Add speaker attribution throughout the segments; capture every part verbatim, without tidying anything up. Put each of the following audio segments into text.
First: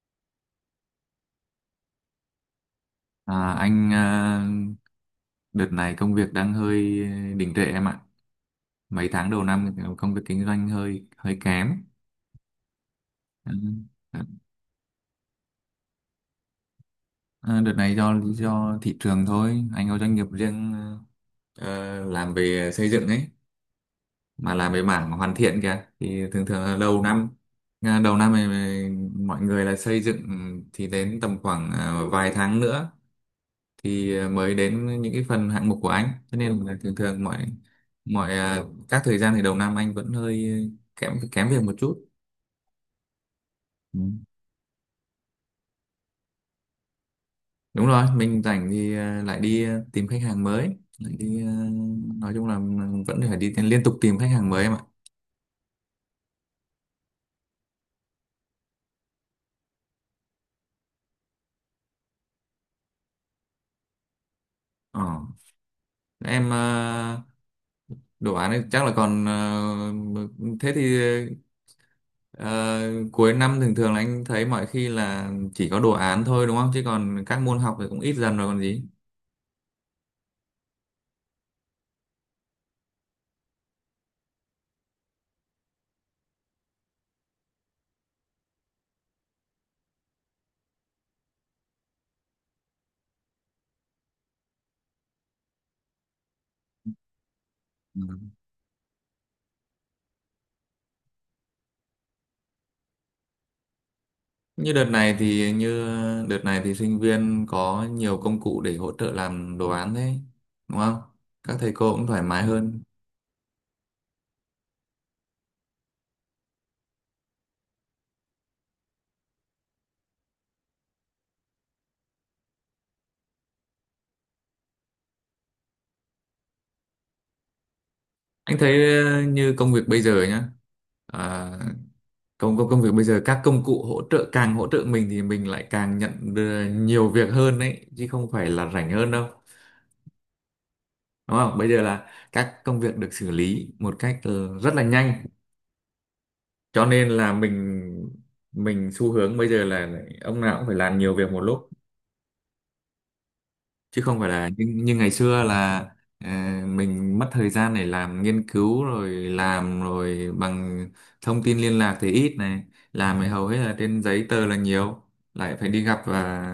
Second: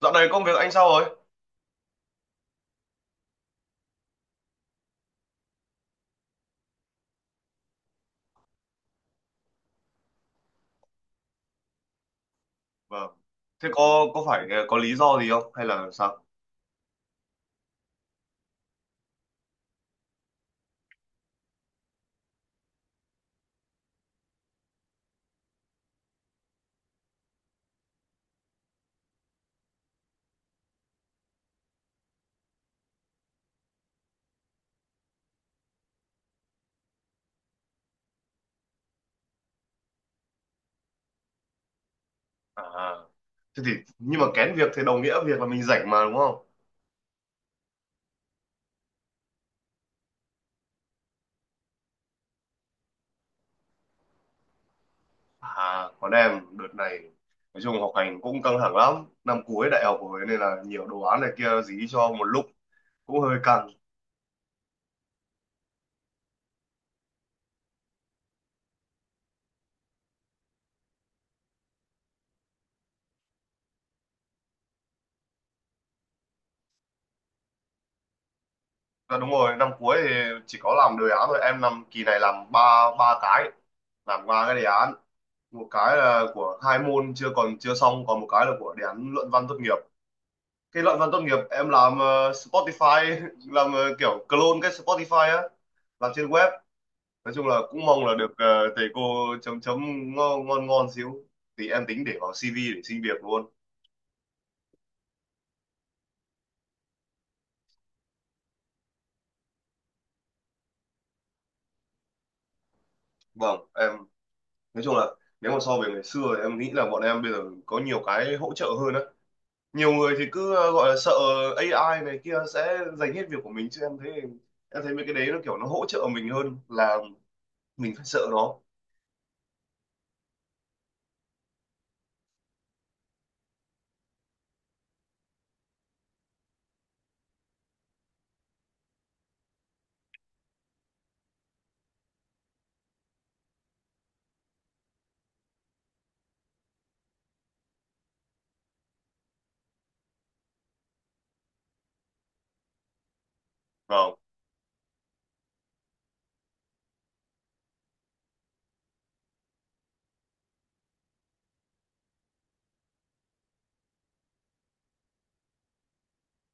Speaker 1: Dạo này công việc anh sao rồi?
Speaker 2: À, anh à, đợt này công việc đang hơi đình trệ em ạ. Mấy tháng đầu năm thì công việc kinh doanh hơi hơi kém.
Speaker 1: Vâng.
Speaker 2: Ừ.
Speaker 1: Thế có có phải có lý do gì không hay là sao?
Speaker 2: À, đợt này do lý do thị trường thôi. Anh có doanh nghiệp riêng, ờ, làm về xây dựng ấy, mà làm về mảng hoàn thiện kìa. Thì thường thường là đầu năm, à, đầu năm này mọi người là xây dựng, thì đến tầm khoảng à, vài tháng nữa thì ờ, mới đến những cái phần hạng mục của anh, cho nên là thường thường mọi mọi ờ, các thời gian thì đầu năm anh vẫn hơi ờ, kém kém việc một chút.
Speaker 1: À, thế thì
Speaker 2: Ừ.
Speaker 1: nhưng mà kén việc thì đồng nghĩa việc là mình rảnh mà đúng không?
Speaker 2: Đúng rồi, mình rảnh thì ờ, lại đi ờ, tìm khách hàng mới, lại đi, ờ, nói chung là vẫn phải đi liên tục tìm khách hàng mới em ạ.
Speaker 1: À, còn em đợt này nói chung học hành cũng căng thẳng lắm, năm cuối đại học rồi nên là nhiều đồ án này kia dí cho một lúc cũng hơi căng.
Speaker 2: Ờ. Em, ờ, đồ án ấy chắc là còn, ờ, thế thì, ờ, cuối năm thường thường là anh thấy mọi khi là chỉ có đồ án thôi đúng không, chứ còn các môn học thì cũng ít dần rồi còn gì.
Speaker 1: À, đúng rồi, năm cuối thì chỉ có làm đề án thôi, em năm kỳ này làm ba ba cái, làm ba cái đề án, một cái là của hai môn chưa còn chưa xong, còn một cái là của đề án luận văn tốt nghiệp. Cái luận văn tốt nghiệp em làm ờ, Spotify làm ờ, kiểu clone cái Spotify á, làm trên web. Nói chung là cũng
Speaker 2: Ừ.
Speaker 1: mong là được ờ, thầy cô chấm chấm ngon ngon ngon xíu, thì em tính để vào si vi để xin việc luôn.
Speaker 2: Như đợt này thì như đợt này thì sinh viên có nhiều công cụ để hỗ trợ làm đồ án đấy, đúng không? Các thầy cô cũng thoải mái hơn.
Speaker 1: Vâng, em nói chung là nếu mà so về ngày xưa thì em nghĩ là bọn em bây giờ có nhiều cái hỗ trợ hơn á. Nhiều người thì cứ ờ, gọi là sợ a i này kia sẽ giành hết việc của mình, chứ em thấy em thấy mấy cái đấy nó kiểu nó hỗ trợ mình hơn là mình phải sợ nó.
Speaker 2: Anh thấy ờ, như công việc bây giờ nhá. À, công công công việc bây giờ các công cụ hỗ trợ càng hỗ trợ mình thì mình lại càng nhận được nhiều việc hơn đấy, chứ không phải là rảnh hơn đâu. Đúng không? Bây giờ là các công việc được xử lý một cách ờ, rất là nhanh. Cho nên là mình mình xu hướng bây giờ là ông nào cũng phải làm nhiều việc một lúc, chứ
Speaker 1: Vâng.
Speaker 2: không phải là như, như ngày xưa là, ờ, mình mất thời gian để làm nghiên cứu rồi làm rồi bằng thông tin liên lạc thì ít này, làm thì hầu hết là trên giấy tờ là nhiều, lại phải đi gặp và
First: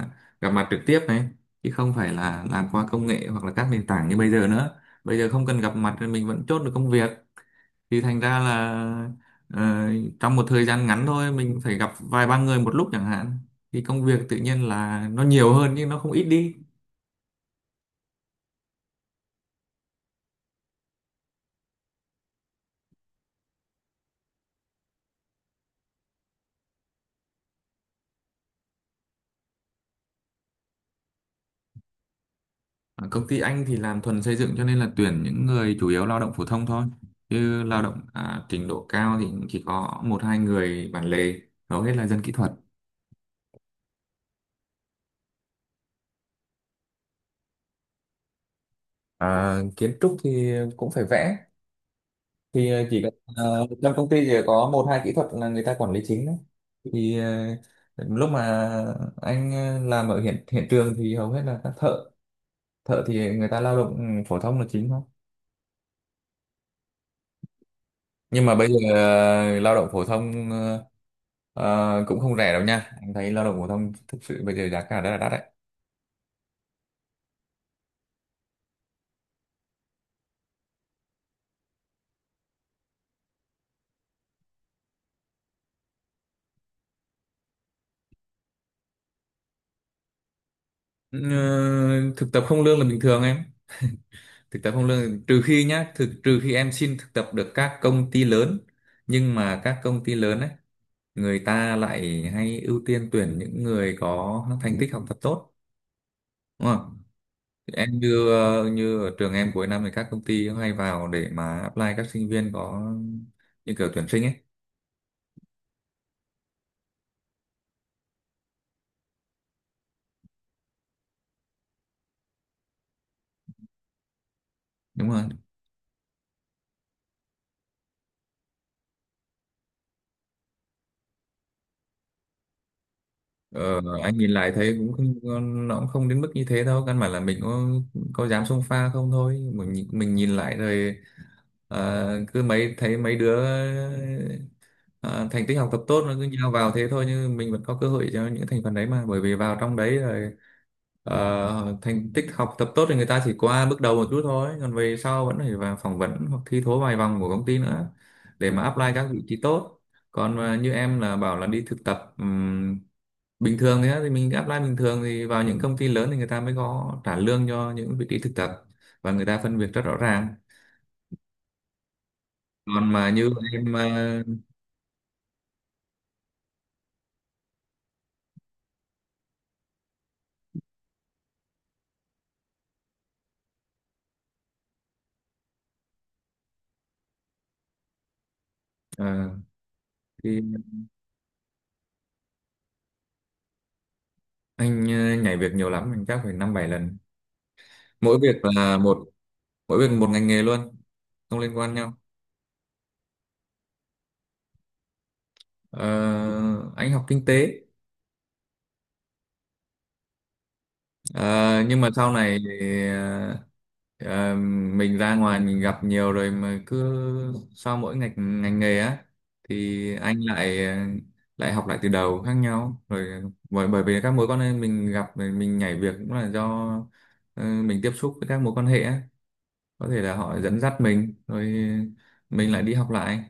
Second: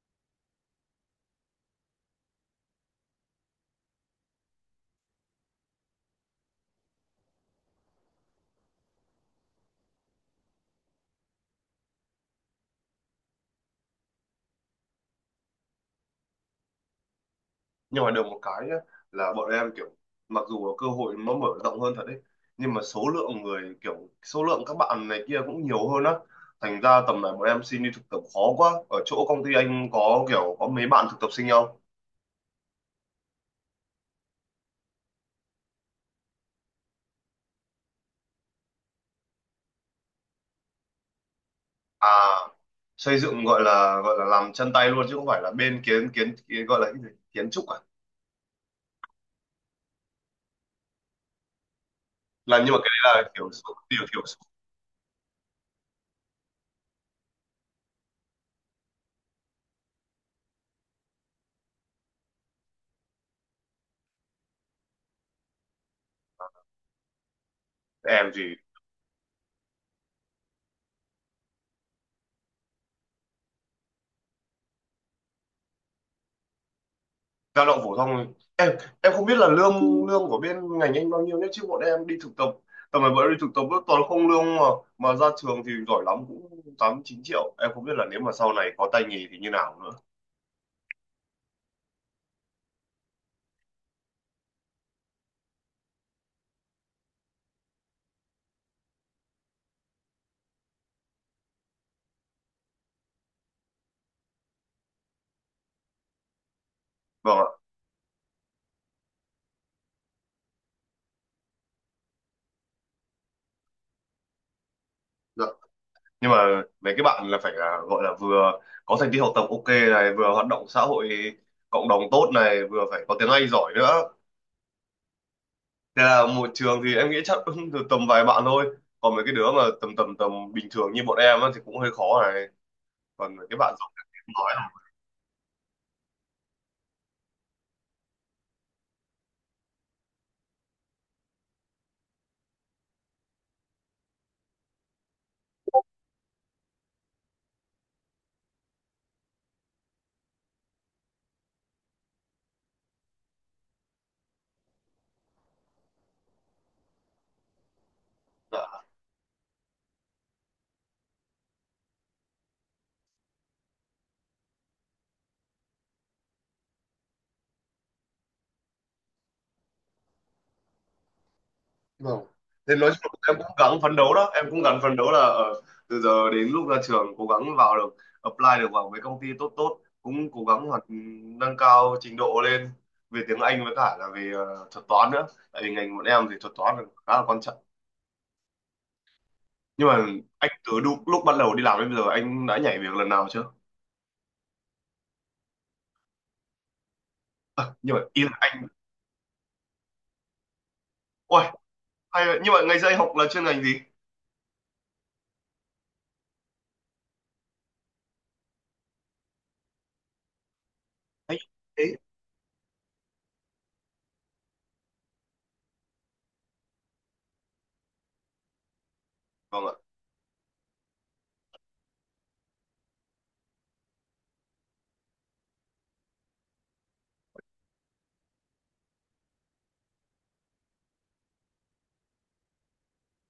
Speaker 2: gặp mặt trực tiếp này, chứ không phải là làm qua công nghệ hoặc là các nền tảng như bây giờ nữa. Bây giờ không cần gặp mặt thì mình vẫn chốt được công việc, thì thành ra là ờ, trong một thời gian ngắn thôi mình phải gặp vài ba người một lúc chẳng hạn, thì công việc tự nhiên là nó nhiều hơn nhưng nó không ít đi.
Speaker 1: Nhưng mà được một cái nhá, là bọn em kiểu mặc dù là cơ hội nó mở rộng hơn thật đấy, nhưng mà số lượng người kiểu số lượng các bạn này kia cũng nhiều hơn á, thành ra tầm này bọn em xin đi thực tập khó quá. Ở chỗ công ty anh có kiểu có mấy bạn thực tập sinh không?
Speaker 2: Ở công ty anh thì làm thuần xây dựng, cho nên là tuyển những người chủ yếu lao động phổ thông thôi. Chứ lao động, à, trình độ cao thì chỉ có một hai người bản lề, hầu hết là
Speaker 1: À,
Speaker 2: dân kỹ thuật.
Speaker 1: xây dựng gọi là gọi là làm chân tay luôn chứ không phải là bên kiến kiến, kiến gọi là cái gì? Kiến trúc à?
Speaker 2: À, kiến trúc thì cũng phải vẽ.
Speaker 1: Làm
Speaker 2: Thì
Speaker 1: nhưng mà
Speaker 2: ờ,
Speaker 1: cái
Speaker 2: chỉ cần,
Speaker 1: đấy là kiểu
Speaker 2: ờ,
Speaker 1: số-
Speaker 2: trong
Speaker 1: điều
Speaker 2: công
Speaker 1: thiểu
Speaker 2: ty chỉ
Speaker 1: số.
Speaker 2: có một hai kỹ thuật là người ta quản lý chính đấy. Thì ờ, lúc mà anh ờ, làm ở hiện hiện trường thì hầu hết là các thợ, thợ thì người ta lao động ừ, phổ thông là chính thôi.
Speaker 1: Em
Speaker 2: Nhưng mà
Speaker 1: gì
Speaker 2: bây giờ ờ, lao động phổ thông ờ, ờ, cũng không rẻ đâu nha, anh thấy lao động phổ thông thực sự bây giờ giá cả rất là đắt đấy.
Speaker 1: lao động phổ thông thôi. em em không biết là lương lương của bên ngành anh bao nhiêu nhé, chứ bọn em đi thực tập, tầm này bọn em đi thực tập vẫn toàn không lương mà mà ra trường thì giỏi lắm cũng tám chín triệu. Em không biết là nếu mà sau này có tay nghề thì như nào nữa.
Speaker 2: Ừ, thực tập không lương là bình thường em, thực tập không lương trừ khi nhá, thực trừ khi em xin thực tập được các công ty lớn. Nhưng mà các công ty lớn ấy người ta lại hay ưu tiên tuyển những người có thành tích học tập tốt, đúng không?
Speaker 1: Vâng ạ.
Speaker 2: Em, như ờ, như ở trường em cuối năm thì các công ty hay vào để mà apply các sinh viên, có như kiểu tuyển sinh ấy.
Speaker 1: Dạ. Nhưng mà mấy cái bạn là phải là gọi là vừa có thành tích học tập ok này, vừa hoạt động xã hội cộng đồng tốt này, vừa phải có tiếng Anh giỏi nữa.
Speaker 2: Đúng rồi.
Speaker 1: Thế là một trường thì em nghĩ chắc cũng được tầm vài bạn thôi, còn mấy cái đứa mà tầm tầm tầm bình thường như bọn em á thì cũng hơi khó này. Còn mấy cái bạn
Speaker 2: Ờ,
Speaker 1: giỏi.
Speaker 2: anh nhìn lại thấy cũng không, nó cũng không đến mức như thế đâu. Căn bản là mình có có dám xông pha không thôi. Mình nhìn- mình nhìn lại rồi, ờ, cứ mấy thấy mấy đứa ờ, thành tích học tập tốt nó cứ nhào vào thế thôi, nhưng mình vẫn có cơ hội cho những thành phần đấy mà, bởi vì vào trong đấy rồi ờ, thành tích học tập tốt thì người ta chỉ qua bước đầu một chút thôi, còn về sau vẫn phải vào phỏng vấn hoặc thi thố vài vòng của công ty nữa để mà
Speaker 1: Dạ,
Speaker 2: apply các vị trí tốt. Còn ờ, như em là bảo là đi thực tập ừm, bình thường, thế thì mình apply bình thường, thì vào những công ty lớn thì người ta mới có trả lương cho những vị trí thực tập, và người ta phân việc rất rõ ràng.
Speaker 1: vâng. Thế nói
Speaker 2: Còn mà
Speaker 1: chung
Speaker 2: như
Speaker 1: là em cũng
Speaker 2: em,
Speaker 1: gắng phấn đấu
Speaker 2: ờ,
Speaker 1: đó, em cũng gắng phấn đấu là ờ, từ giờ đến lúc ra trường cố gắng vào được, apply được vào mấy công ty tốt tốt, cũng cố gắng hoạt nâng cao trình độ lên về tiếng Anh với cả là về ờ, thuật toán nữa. Tại vì ngành bọn em thì thuật toán là khá là quan trọng.
Speaker 2: ờ,
Speaker 1: Nhưng mà
Speaker 2: thì
Speaker 1: anh từ lúc, lúc bắt đầu đi làm đến bây giờ anh đã nhảy việc lần nào chưa?
Speaker 2: anh ờ, nhảy việc nhiều lắm, anh chắc phải năm bảy lần,
Speaker 1: Ờ, nhưng mà
Speaker 2: mỗi
Speaker 1: ý là
Speaker 2: việc
Speaker 1: anh,
Speaker 2: là một mỗi việc một ngành nghề luôn, không
Speaker 1: ôi,
Speaker 2: liên quan nhau.
Speaker 1: hay, vậy. Nhưng mà ngày xưa anh học là chuyên ngành gì?
Speaker 2: Ờ, anh học kinh tế.
Speaker 1: Anh
Speaker 2: Ờ, nhưng mà
Speaker 1: ấy,
Speaker 2: sau này thì, ờ, ờ, mình ra ngoài mình gặp nhiều rồi mà, cứ sau mỗi ngành ngành nghề á
Speaker 1: vâng ạ.
Speaker 2: thì anh lại lại học lại từ đầu khác nhau rồi, bởi bởi vì các mối quan hệ mình gặp rồi mình nhảy việc cũng là do ờ, mình tiếp xúc với các mối quan hệ á, có thể là họ dẫn dắt mình rồi mình lại đi học lại,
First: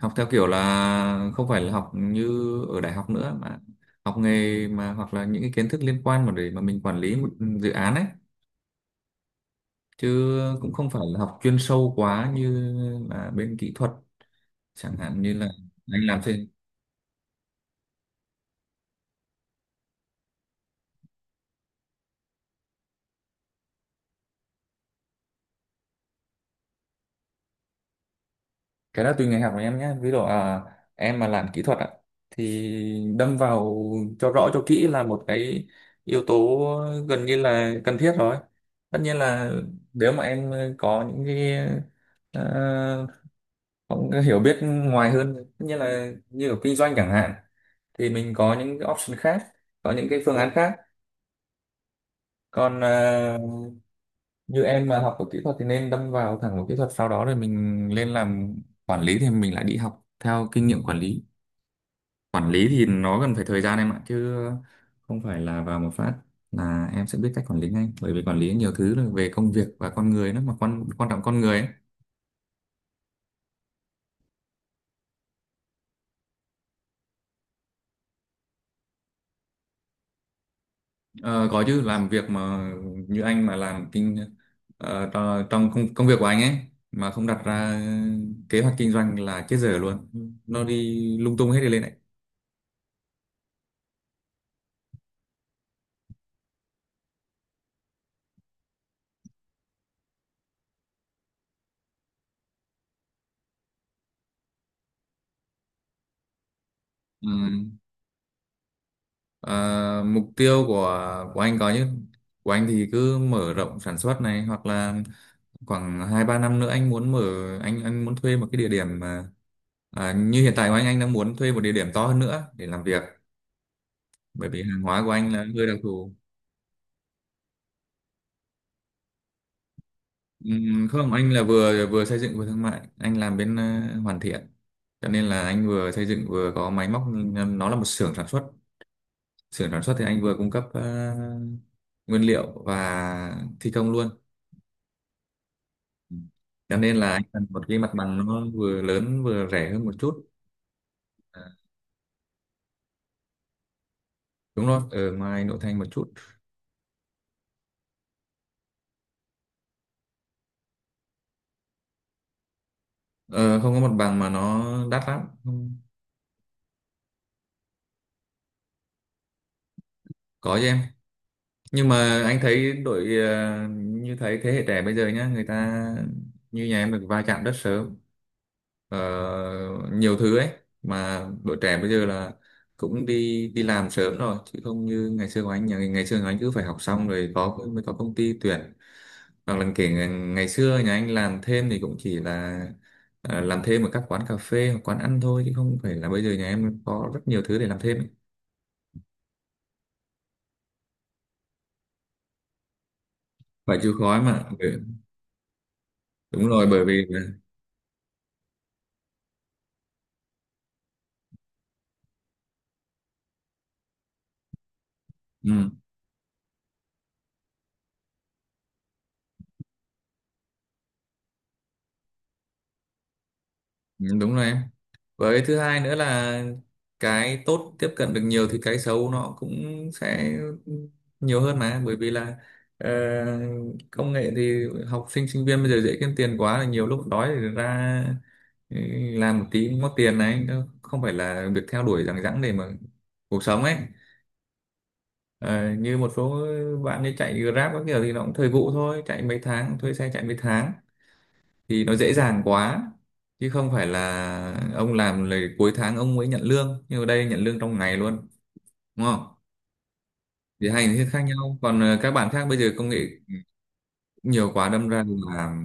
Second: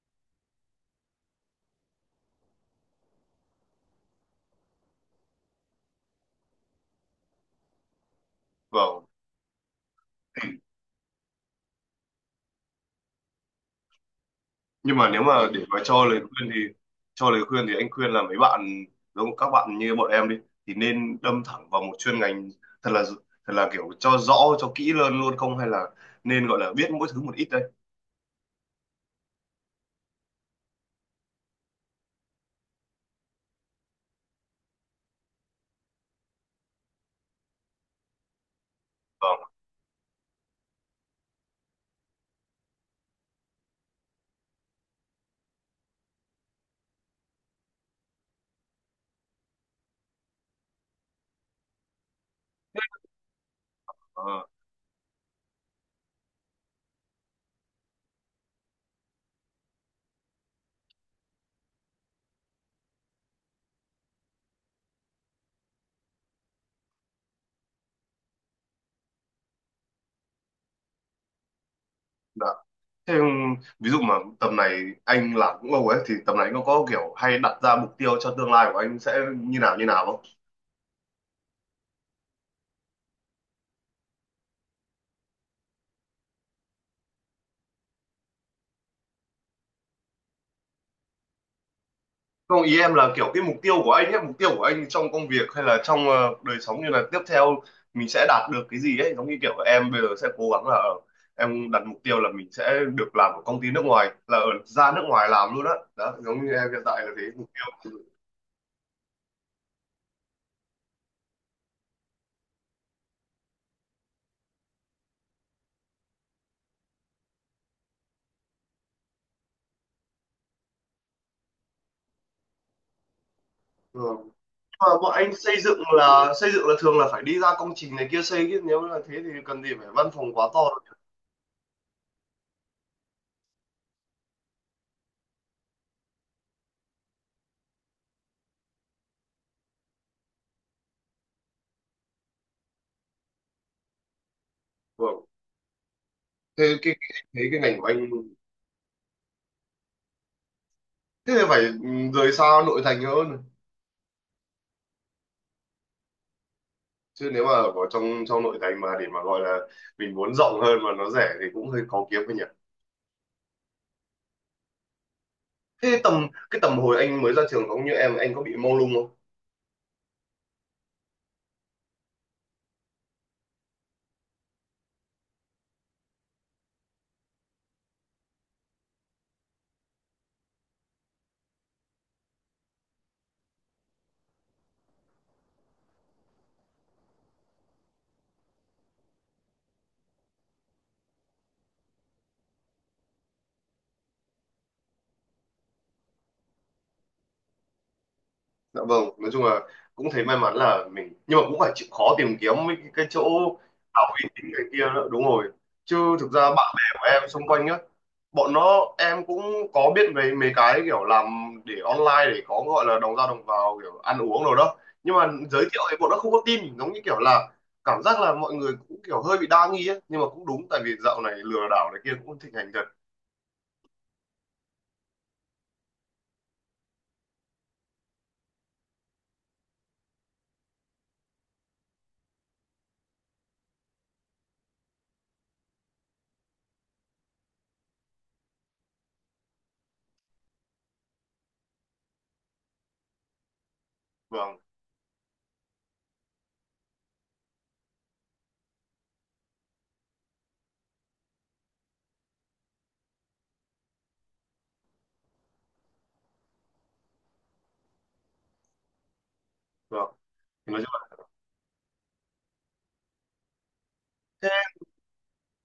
Speaker 2: học theo kiểu là không phải là học như ở đại học nữa, mà học nghề mà, hoặc là những cái kiến thức liên quan mà để mà mình quản lý một dự án ấy,
Speaker 1: Vâng.
Speaker 2: chứ cũng không phải là học chuyên sâu quá như là bên kỹ thuật, chẳng
Speaker 1: Nhưng mà nếu
Speaker 2: hạn như là
Speaker 1: mà để mà
Speaker 2: anh
Speaker 1: cho lời
Speaker 2: làm trên.
Speaker 1: khuyên thì cho lời khuyên thì anh khuyên là mấy bạn giống các bạn như bọn em đi thì nên đâm thẳng vào một chuyên ngành thật là thật là kiểu cho rõ cho kỹ hơn luôn, không hay là nên gọi là biết mỗi thứ một ít đây?
Speaker 2: Cái đó tùy ngành học của em nhé, ví dụ à, em mà làm kỹ thuật ạ thì đâm vào cho rõ cho kỹ là một cái yếu tố gần như là cần thiết rồi. Tất nhiên
Speaker 1: Vâng.
Speaker 2: là nếu mà em có những cái, ờ, cũng có hiểu biết ngoài hơn, tất nhiên là như ở kinh doanh chẳng hạn, thì mình có những cái option khác, có những cái phương án khác. Còn à,
Speaker 1: ờ,
Speaker 2: như em mà học ở kỹ thuật thì nên đâm vào, thẳng vào kỹ thuật, sau đó rồi mình lên làm quản lý thì mình lại đi học theo kinh nghiệm quản lý. Quản lý thì nó cần phải thời gian em ạ, chứ không phải là vào một phát là em sẽ biết cách quản lý ngay, bởi vì quản lý nhiều thứ là về công việc và con người nữa, mà quan quan trọng con người ấy.
Speaker 1: dạ. Thế ví dụ mà tầm này anh làm cũng lâu ấy, thì tầm này anh có có kiểu hay đặt ra mục tiêu cho tương lai của anh sẽ như nào như nào không?
Speaker 2: Ờ, có chứ, làm việc mà. Như anh mà làm kinh ờ, tro- trong công, công việc của anh ấy, mà không đặt ra kế hoạch kinh doanh là chết dở luôn, nó đi lung tung hết đi lên này.
Speaker 1: Không, ý em là kiểu cái mục tiêu của anh ấy, mục tiêu của anh trong công việc hay là trong ờ, đời sống, như là tiếp theo mình sẽ đạt được cái gì ấy, giống như kiểu em bây giờ sẽ cố gắng là ờ, em đặt mục tiêu là mình sẽ được làm ở công ty nước ngoài, là ở ra nước ngoài làm luôn á. Đó, giống như em hiện tại là thế
Speaker 2: Ừ.
Speaker 1: mục tiêu.
Speaker 2: Ờ, mục tiêu của của anh có chứ, của anh thì cứ mở rộng sản xuất này, hoặc là khoảng hai ba năm nữa anh muốn mở anh anh muốn thuê một cái địa điểm mà, à, như hiện tại của anh anh đang muốn thuê một địa điểm to hơn nữa để làm việc,
Speaker 1: Ừ.
Speaker 2: bởi vì hàng
Speaker 1: Mà
Speaker 2: hóa
Speaker 1: bọn
Speaker 2: của anh
Speaker 1: anh
Speaker 2: là
Speaker 1: xây
Speaker 2: hơi đặc
Speaker 1: dựng
Speaker 2: thù.
Speaker 1: là xây dựng là thường là phải đi ra công trình này kia xây, chứ nếu là thế thì cần gì phải văn phòng quá to đâu.
Speaker 2: Ừm, Không, anh là vừa vừa xây dựng vừa thương mại, anh làm bên ờ, hoàn thiện. Cho nên là anh vừa xây dựng vừa có máy móc, nhưng nó là một xưởng sản xuất. Xưởng sản xuất thì anh vừa cung cấp ờ, nguyên liệu và thi công luôn.
Speaker 1: Vâng.
Speaker 2: Ừ.
Speaker 1: Thế
Speaker 2: Cho
Speaker 1: cái
Speaker 2: nên là
Speaker 1: cái-
Speaker 2: anh
Speaker 1: thế
Speaker 2: cần
Speaker 1: cái
Speaker 2: một cái
Speaker 1: ngành của
Speaker 2: mặt
Speaker 1: anh
Speaker 2: bằng nó vừa lớn vừa rẻ hơn một chút.
Speaker 1: thế thì
Speaker 2: À,
Speaker 1: phải ừ, rời xa nội thành hơn.
Speaker 2: đúng rồi, ở ngoài nội thành một chút.
Speaker 1: Chứ nếu mà ở trong trong nội thành mà để mà gọi là mình muốn rộng hơn mà nó rẻ thì cũng hơi khó kiếm thôi nhỉ.
Speaker 2: Ờ, không có mặt bằng mà nó đắt lắm. Không,
Speaker 1: Thế tầm cái tầm hồi anh mới ra trường giống như em anh có bị mông lung không?
Speaker 2: có chứ em. Nhưng mà anh thấy đội, ờ, như thấy thế hệ trẻ bây giờ nhá, người ta như nhà em được va chạm rất sớm, ờ, nhiều thứ ấy, mà đội trẻ bây giờ là cũng đi đi làm sớm rồi, chứ không như ngày xưa của anh. Nhà ngày xưa của anh cứ phải học xong rồi có mới có công ty tuyển, hoặc là kể ngày, ngày xưa nhà anh làm thêm thì cũng chỉ là ờ, làm thêm ở các quán cà phê hoặc quán ăn thôi, chứ không phải là bây giờ nhà em có rất nhiều thứ để làm thêm ấy.
Speaker 1: Dạ vâng, nói chung là cũng thấy may mắn là mình, nhưng mà cũng phải chịu khó tìm kiếm mấy cái, cái chỗ
Speaker 2: Phải chịu
Speaker 1: học
Speaker 2: khó ấy
Speaker 1: uy
Speaker 2: mà.
Speaker 1: tín này
Speaker 2: Ừ,
Speaker 1: kia nữa, đúng rồi. Chứ thực ra
Speaker 2: đúng rồi,
Speaker 1: bạn bè
Speaker 2: bởi vì,
Speaker 1: của em xung quanh á, bọn nó em cũng có biết về mấy cái kiểu làm để online để có gọi là đồng ra đồng vào kiểu ăn uống rồi đó, nhưng mà giới
Speaker 2: ừ,
Speaker 1: thiệu thì bọn nó không có tin, giống như kiểu là cảm giác là mọi người cũng kiểu hơi bị đa nghi ấy. Nhưng mà cũng đúng, tại vì dạo này lừa đảo này kia cũng thịnh hành thật.
Speaker 2: đúng rồi em, với thứ hai nữa là cái tốt tiếp cận được nhiều thì cái xấu nó cũng sẽ nhiều hơn mà, bởi vì là ờ, công nghệ thì học sinh sinh viên bây giờ dễ kiếm tiền quá, là nhiều lúc đói thì ra, ừ, làm một tí cũng có tiền này, nó không phải là việc theo đuổi rằng rẵng để mà cuộc sống ấy.
Speaker 1: Vâng.
Speaker 2: Ờ, như một số bạn như chạy Grab các kiểu thì nó cũng thời vụ thôi, chạy mấy tháng thuê xe chạy mấy tháng thì nó dễ dàng quá, chứ không phải là ông làm là cuối tháng ông mới nhận lương, nhưng ở đây nhận lương trong ngày luôn, đúng không?
Speaker 1: Vâng.
Speaker 2: Thì
Speaker 1: Thì nói
Speaker 2: hai
Speaker 1: chung
Speaker 2: hình thức
Speaker 1: là
Speaker 2: khác nhau. Còn ờ, các bạn khác bây giờ công nghệ
Speaker 1: thế
Speaker 2: nhiều quá đâm ra là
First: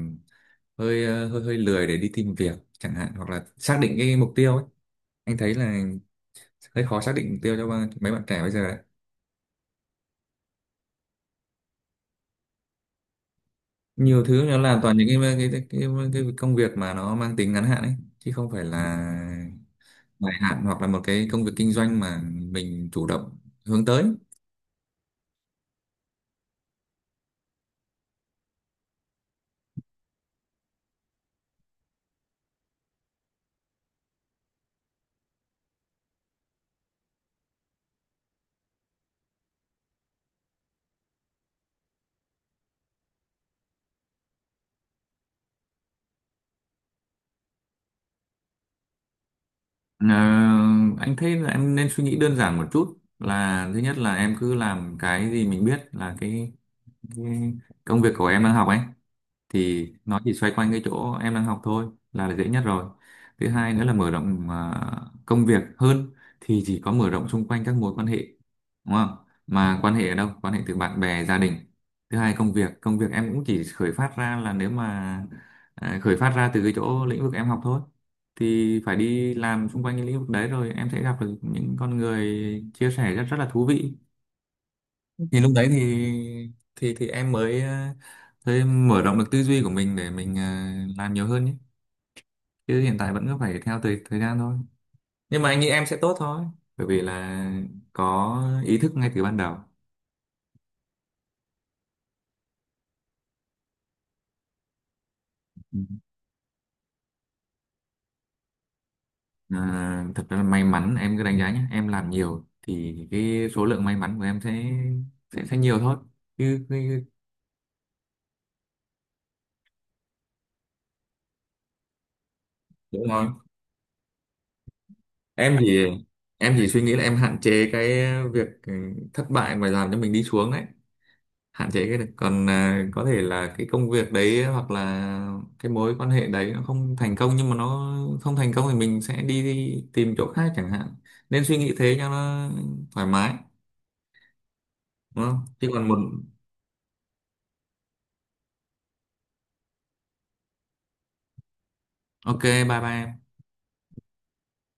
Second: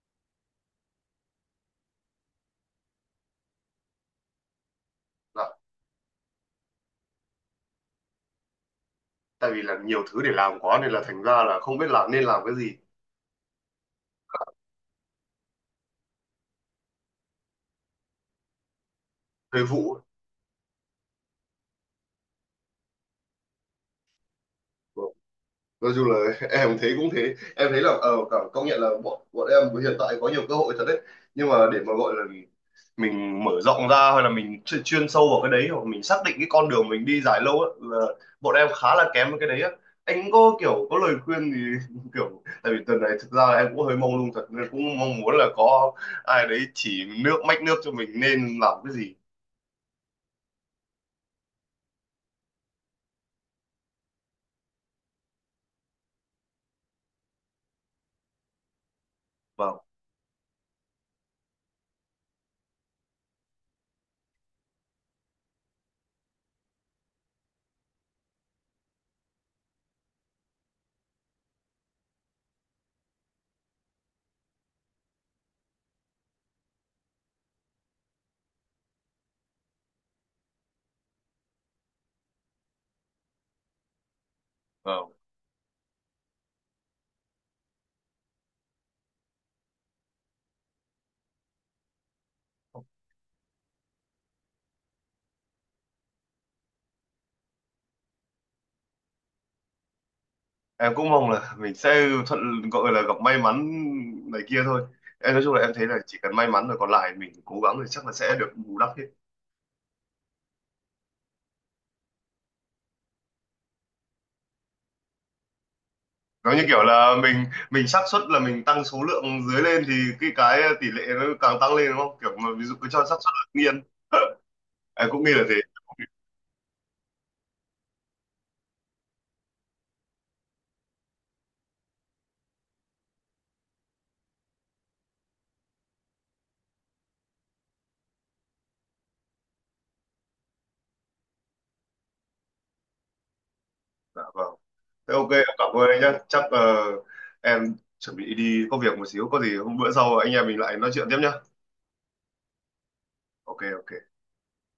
Speaker 2: hơi, ờ, hơi hơi lười để đi tìm việc chẳng hạn, hoặc là xác định cái mục tiêu ấy. Anh
Speaker 1: là
Speaker 2: thấy là hơi khó xác định mục tiêu cho ba- mấy bạn trẻ bây giờ đấy.
Speaker 1: tại vì là nhiều thứ để làm quá nên là thành ra là không biết là nên làm cái gì.
Speaker 2: Nhiều thứ nó làm toàn những cái cái, cái cái cái công việc mà nó mang tính ngắn hạn ấy, chứ không phải là
Speaker 1: Thời vụ ấy.
Speaker 2: dài hạn, hoặc là một cái công việc kinh doanh mà mình chủ động hướng tới.
Speaker 1: Vâng. Nói chung là em thấy cũng thế, em thấy là ờ cảm- công nhận là bọn bọn em hiện tại có nhiều cơ hội thật đấy, nhưng mà để mà gọi là mình mở rộng ra hay là mình chuyên, chuyên sâu vào cái đấy, hoặc mình xác định cái con đường mình đi dài lâu á, là bọn em khá là kém với cái đấy á. Anh có kiểu có lời khuyên thì kiểu tại vì tuần này thực ra là em cũng hơi mông lung thật, nên cũng mong muốn là có ai đấy chỉ nước mách nước cho mình nên làm cái gì.
Speaker 2: Ờ, anh thấy là em nên suy nghĩ đơn giản một chút, là thứ nhất là em cứ làm cái gì mình biết, là cái, cái công việc của em đang học ấy,
Speaker 1: Vâng.
Speaker 2: thì nó chỉ xoay quanh cái chỗ em đang học thôi, là dễ nhất rồi. Thứ hai nữa là mở rộng à, công việc hơn thì chỉ có mở rộng xung quanh các mối quan hệ, đúng không? Mà quan hệ ở đâu? Quan hệ từ bạn bè gia đình. Thứ hai, công việc công việc em cũng chỉ khởi phát ra là, nếu mà, à, khởi phát ra từ cái chỗ lĩnh vực em học thôi, thì phải đi làm xung quanh cái lĩnh vực đấy rồi em sẽ gặp được những con người chia sẻ rất rất là thú vị.
Speaker 1: Vâng.
Speaker 2: Thì lúc đấy thì thì thì em mới, ờ, mới mở rộng được tư duy của mình để mình ờ, làm nhiều hơn nhé, chứ hiện tại vẫn cứ phải theo thời thời gian thôi. Nhưng mà anh nghĩ em sẽ tốt thôi, bởi vì là có ý thức ngay từ ban đầu.
Speaker 1: Em cũng mong là mình sẽ thuận gọi là gặp may mắn này kia thôi. Em nói chung là em
Speaker 2: Ừ.
Speaker 1: thấy là chỉ cần may mắn rồi còn lại mình cố gắng thì chắc là sẽ được bù đắp hết.
Speaker 2: à, thật ra là may mắn em cứ đánh giá nhé, em làm nhiều thì cái số lượng may mắn của em sẽ sẽ, sẽ nhiều thôi,
Speaker 1: Giống như
Speaker 2: chứ
Speaker 1: kiểu
Speaker 2: chứ-
Speaker 1: là mình mình xác suất là mình tăng số lượng dưới lên thì cái cái tỷ lệ nó càng tăng lên đúng không, kiểu mà ví dụ cứ cho
Speaker 2: đúng
Speaker 1: xác
Speaker 2: rồi,
Speaker 1: suất là tự nhiên. Em cũng nghĩ là thế.
Speaker 2: em thì em chỉ suy nghĩ là em hạn chế cái việc, ừ, thất bại mà làm cho mình đi xuống đấy, hạn chế cái được, còn à, có thể là cái công việc đấy hoặc là cái mối quan hệ đấy nó không thành công, nhưng mà nó không thành công thì mình sẽ đi tìm chỗ khác chẳng hạn, nên suy nghĩ thế cho nó thoải mái.
Speaker 1: Dạ vâng, thế
Speaker 2: Đúng
Speaker 1: ok em
Speaker 2: không?
Speaker 1: cảm
Speaker 2: Chứ còn
Speaker 1: ơn
Speaker 2: một
Speaker 1: anh nhé, chắc ờ, em chuẩn bị đi có việc một xíu, có gì hôm bữa sau anh em mình lại nói chuyện tiếp nhá.
Speaker 2: OK, bye bye.
Speaker 1: Ok ok.